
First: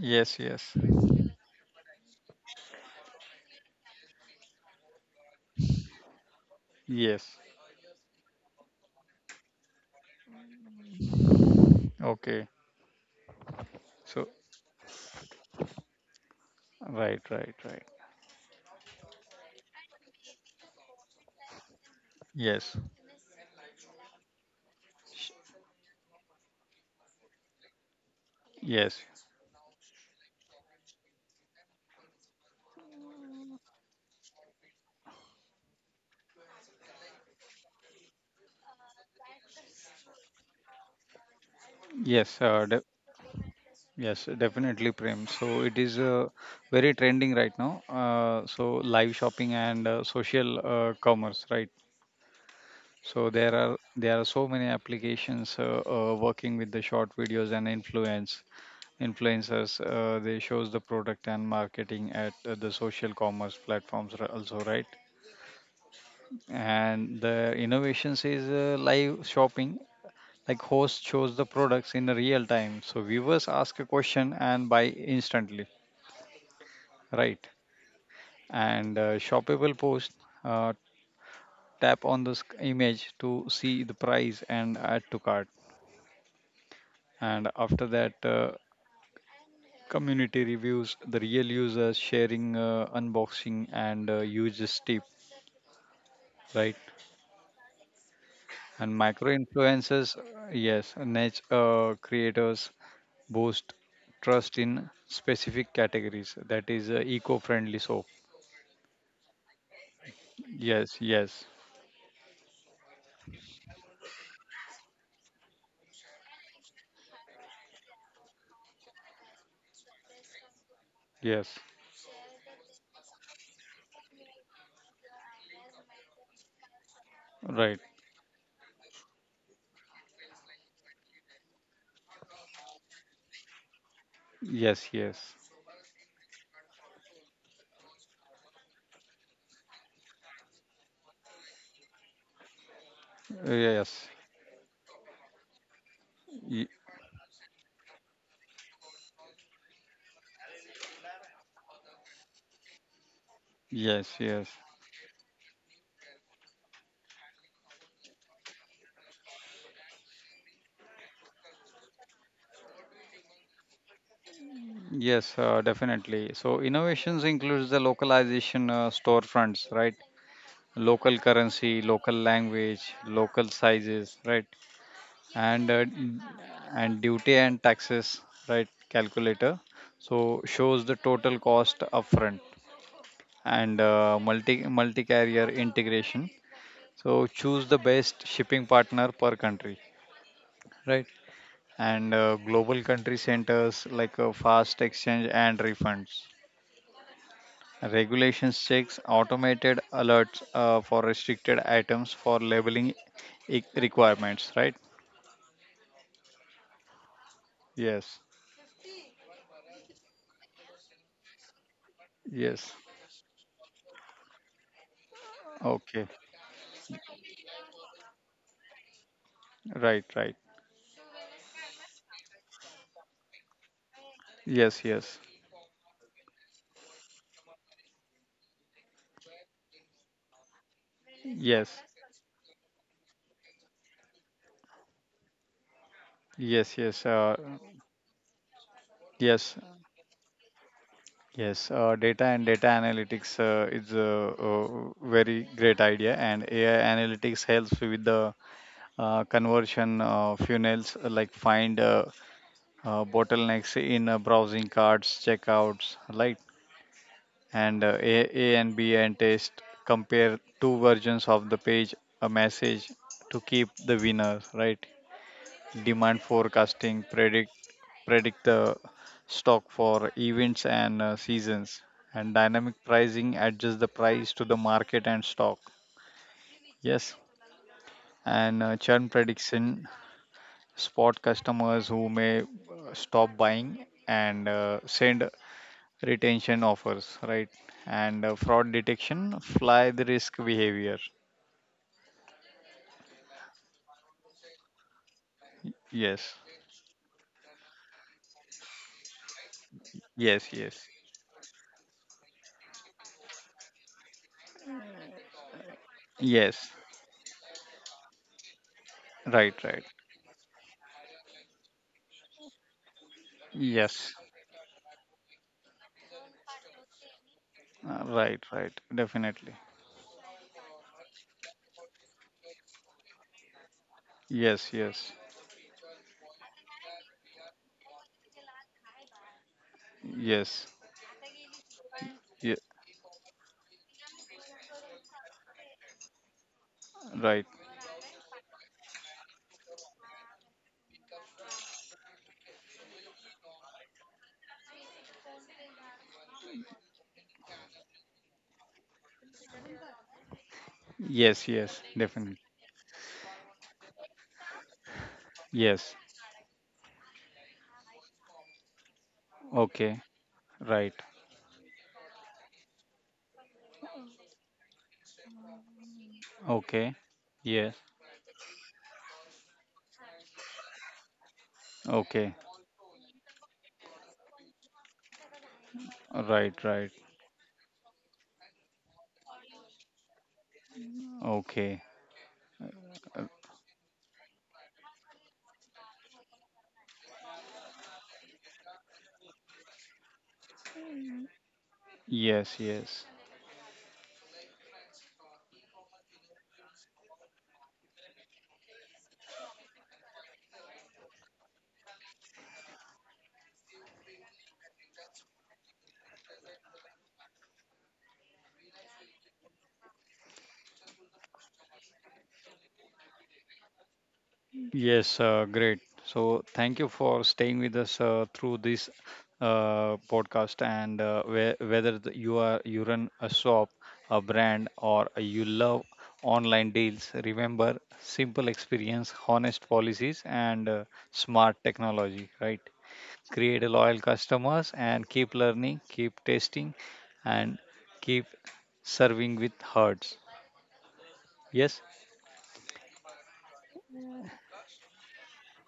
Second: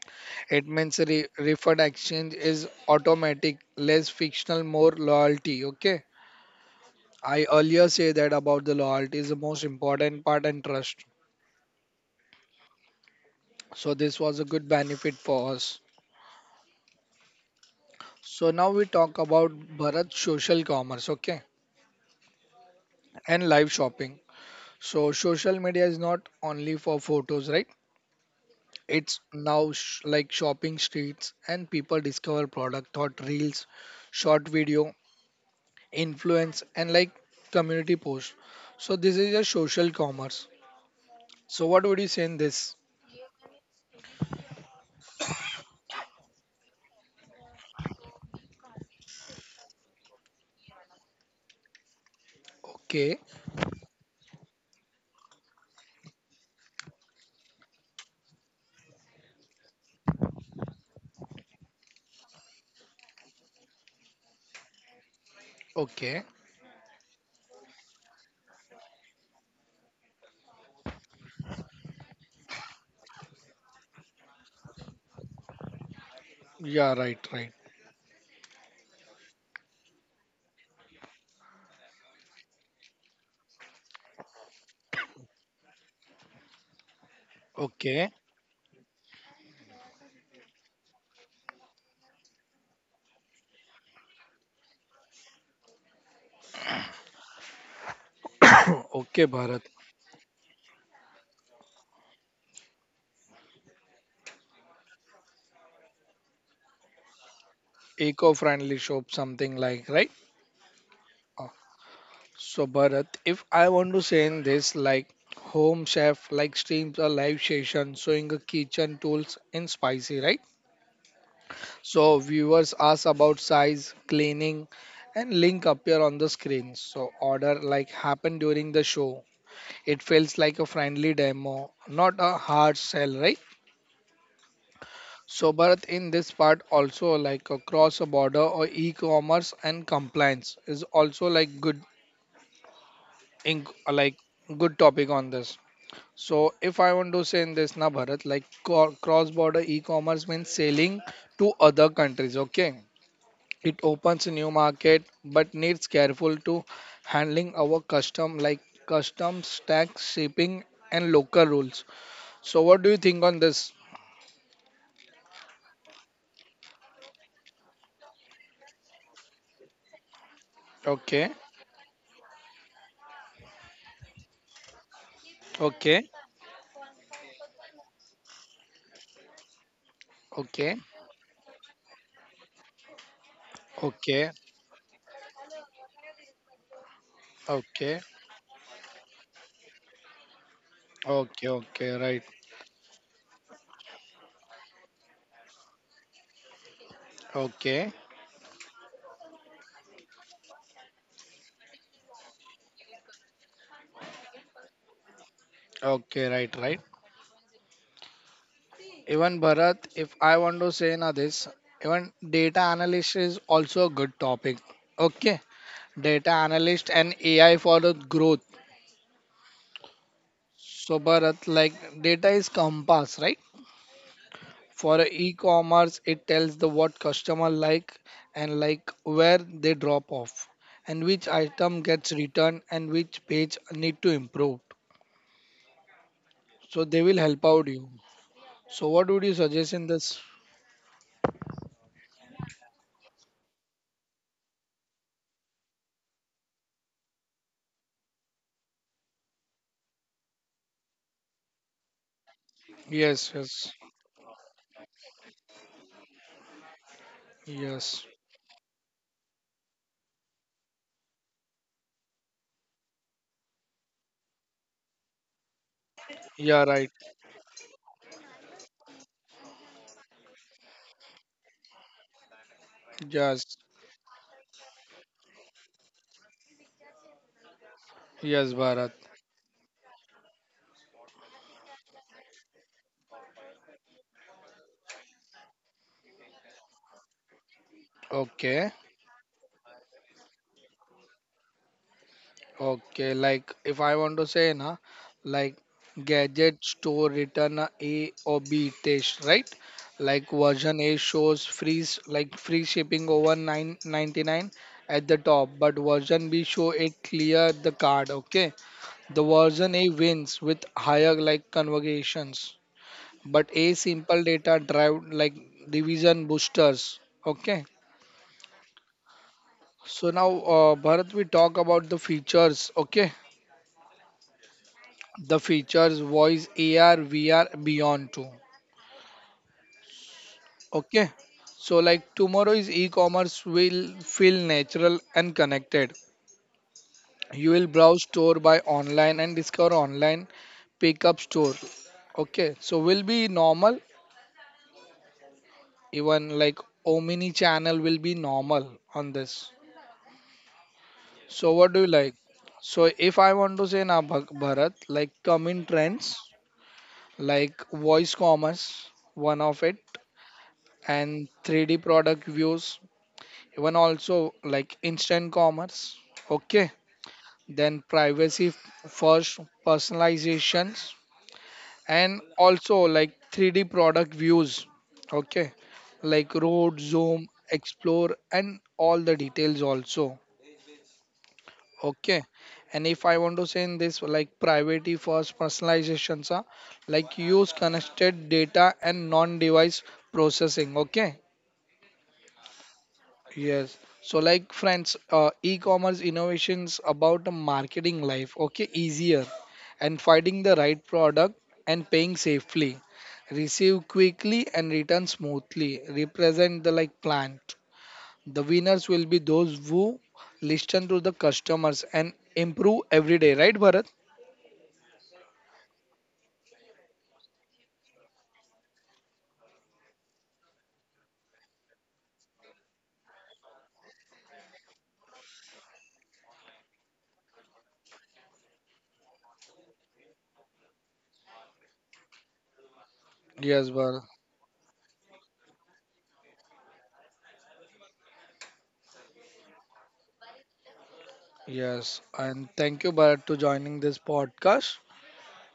Speaker 2: Yes,
Speaker 1: It
Speaker 2: yes.
Speaker 1: means re- referred exchange is automatic, less fictional, more loyalty. Okay.
Speaker 2: Yes.
Speaker 1: I earlier say that about the loyalty is the most important part and trust.
Speaker 2: Okay.
Speaker 1: So this
Speaker 2: So
Speaker 1: was a good benefit for us.
Speaker 2: right, right, right.
Speaker 1: So now we talk about Bharat social commerce, okay,
Speaker 2: Yes,
Speaker 1: and live shopping. So social media is not only for photos, right?
Speaker 2: yes,
Speaker 1: It's now sh- like shopping streets and people discover product, thought reels, short video, influence and like community posts. So this is a social commerce. So what would you say
Speaker 2: yes,
Speaker 1: in
Speaker 2: uh, de-
Speaker 1: this?
Speaker 2: yes, definitely, Prem. So it is uh, very trending right now. Uh, so live shopping and uh, social uh, commerce, right?
Speaker 1: Okay,
Speaker 2: So there are there are so many applications uh, uh, working with the short videos and influence. influencers uh, they shows the product and marketing at uh, the social commerce platforms, r- also, right?
Speaker 1: okay,
Speaker 2: And the innovations is uh, live shopping, like host shows the products in real time, so viewers ask a question and buy instantly,
Speaker 1: yeah, right,
Speaker 2: right?
Speaker 1: right.
Speaker 2: And uh, shoppable post, uh, tap on this image to see the price and add to cart. And after
Speaker 1: Okay.
Speaker 2: that, uh, community reviews, the real users sharing uh, unboxing and uh, uses tip, right? And
Speaker 1: Okay,
Speaker 2: micro
Speaker 1: Bharat.
Speaker 2: influencers, yes, niche uh, creators boost trust in specific categories. That is uh, eco-friendly soap.
Speaker 1: Eco-friendly shop something like right.
Speaker 2: Yes,
Speaker 1: Uh,
Speaker 2: yes,
Speaker 1: so Bharat, if I want to say in this, like home chef like streams a live session showing a kitchen tools in spicy, right?
Speaker 2: yes.
Speaker 1: So viewers ask about size cleaning and link appear on the screen so order
Speaker 2: Right.
Speaker 1: like happen during the show. It feels like a friendly demo, not a hard sell, right?
Speaker 2: Yes, yes.
Speaker 1: So, Bharat, in this part also like across a border or e-commerce and compliance is also like good,
Speaker 2: Uh,
Speaker 1: in,
Speaker 2: Yes.
Speaker 1: like good topic on this. So,
Speaker 2: y-
Speaker 1: if I want to say in this na Bharat, like co- cross-border e-commerce means selling to other countries. Okay, it
Speaker 2: Yes,
Speaker 1: opens
Speaker 2: yes.
Speaker 1: a new market, but needs careful to handling our custom like customs tax shipping and local rules. So what do you think on this?
Speaker 2: Yes, uh, definitely. So innovations includes the localization uh, storefronts, right? Local
Speaker 1: Okay,
Speaker 2: currency, local language, local sizes, right? And uh,
Speaker 1: okay,
Speaker 2: and duty and taxes, right, calculator. So shows
Speaker 1: okay,
Speaker 2: the total cost upfront. And uh,
Speaker 1: okay,
Speaker 2: multi multi carrier integration, so choose the
Speaker 1: okay,
Speaker 2: best shipping partner per country, right.
Speaker 1: okay, okay,
Speaker 2: And
Speaker 1: right,
Speaker 2: uh, global country centers, like uh, fast exchange and refunds,
Speaker 1: okay,
Speaker 2: regulations checks, automated alerts uh, for restricted items for labeling e- requirements, right?
Speaker 1: okay, right, right.
Speaker 2: Yes,
Speaker 1: Even Bharat, if I want to say now this, even data
Speaker 2: yes,
Speaker 1: analyst is also a good topic. Okay,
Speaker 2: okay,
Speaker 1: data analyst and A I for the growth.
Speaker 2: right, right.
Speaker 1: So Bharat, like data is compass, right?
Speaker 2: Yes, yes,
Speaker 1: For e-commerce, it tells the what customer like and like where they drop off and which
Speaker 2: yes,
Speaker 1: item gets returned and which page need to improve.
Speaker 2: yes, yes,
Speaker 1: So they
Speaker 2: uh,
Speaker 1: will help out you. So what would you
Speaker 2: yes,
Speaker 1: suggest in this?
Speaker 2: yes. Uh, data and data analytics uh, is a, uh very great idea, and A I analytics helps with the uh, conversion uh, funnels, uh, like find uh, uh,
Speaker 1: Yes,
Speaker 2: bottlenecks
Speaker 1: yes,
Speaker 2: in uh, browsing carts, checkouts, right? And uh,
Speaker 1: yes.
Speaker 2: A, A and B and test, compare two versions of the page, a message, to keep the winner, right? Demand
Speaker 1: Yeah, right.
Speaker 2: forecasting, predict predict the stock for events and uh, seasons, and dynamic
Speaker 1: Yes,
Speaker 2: pricing adjusts the price to the market and stock. Yes,
Speaker 1: yes,
Speaker 2: and
Speaker 1: Bharat.
Speaker 2: uh, churn prediction, spot customers who may uh, stop buying and uh, send retention offers, right? And uh, fraud
Speaker 1: Okay.
Speaker 2: detection, fly the risk behavior.
Speaker 1: Okay, like if I want to say na, like
Speaker 2: Yes,
Speaker 1: gadget store return a A or B test, right? Like
Speaker 2: yes, yes,
Speaker 1: version A shows free s- like free shipping over nine ninety-nine at the top, but version B
Speaker 2: yes.
Speaker 1: show it clear the card. Okay, the
Speaker 2: Right,
Speaker 1: version
Speaker 2: right.
Speaker 1: A wins with higher like conversions, but A
Speaker 2: Yes.
Speaker 1: simple data drive like revision boosters. Okay.
Speaker 2: Uh, right, right. Definitely.
Speaker 1: So now, uh, Bharat, we talk about the features, okay?
Speaker 2: Yes, yes,
Speaker 1: The features voice ar vr beyond too,
Speaker 2: yes.
Speaker 1: okay? So like
Speaker 2: Yeah,
Speaker 1: tomorrow's e-commerce will feel natural and connected.
Speaker 2: right.
Speaker 1: You will browse store by online and discover online pickup store, okay? So will be normal. Even like omni channel will be normal on this.
Speaker 2: Yes,
Speaker 1: So what
Speaker 2: yes,
Speaker 1: do you like?
Speaker 2: definitely.
Speaker 1: So if I want to say now Bhak- Bharat, like coming
Speaker 2: Yes.
Speaker 1: trends like voice commerce one of it
Speaker 2: Okay. Right.
Speaker 1: and three D product views, even also like instant commerce, okay,
Speaker 2: Okay. Yes.
Speaker 1: then privacy first personalizations, and
Speaker 2: Okay.
Speaker 1: also like three D product views, okay, like
Speaker 2: Right,
Speaker 1: road
Speaker 2: right.
Speaker 1: zoom, explore and all the details also,
Speaker 2: Okay.
Speaker 1: okay. And if I
Speaker 2: Uh,
Speaker 1: want to say in this, like privacy first personalizations are like use connected data and non device processing, okay.
Speaker 2: Yes, yes.
Speaker 1: Yes. So, like friends, uh, e-commerce innovations about the marketing life. Okay, easier and finding the right product and paying safely, receive quickly and return smoothly. Represent the like plan. The winners will be those who listen to the customers and improve every day. Right, Bharat?
Speaker 2: Yes, uh, great. So thank you for staying with us uh, through this uh, podcast. And uh, whe- whether the, you are, you run a shop, a brand, or you love online deals, remember simple experience, honest policies, and uh, smart technology, right? Create a
Speaker 1: Yes,
Speaker 2: loyal
Speaker 1: Bharat.
Speaker 2: customers and keep learning, keep testing and keep serving with hearts. Yes?
Speaker 1: Yes. And thank you, Bharat, to joining this podcast.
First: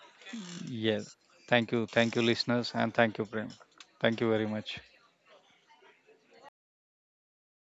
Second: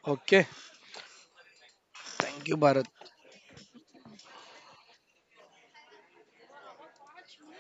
Speaker 1: Okay.
Speaker 2: Yes. Thank you. Thank you
Speaker 1: Thank you,
Speaker 2: listeners
Speaker 1: Bharat.
Speaker 2: and thank you Prem. Thank you very much.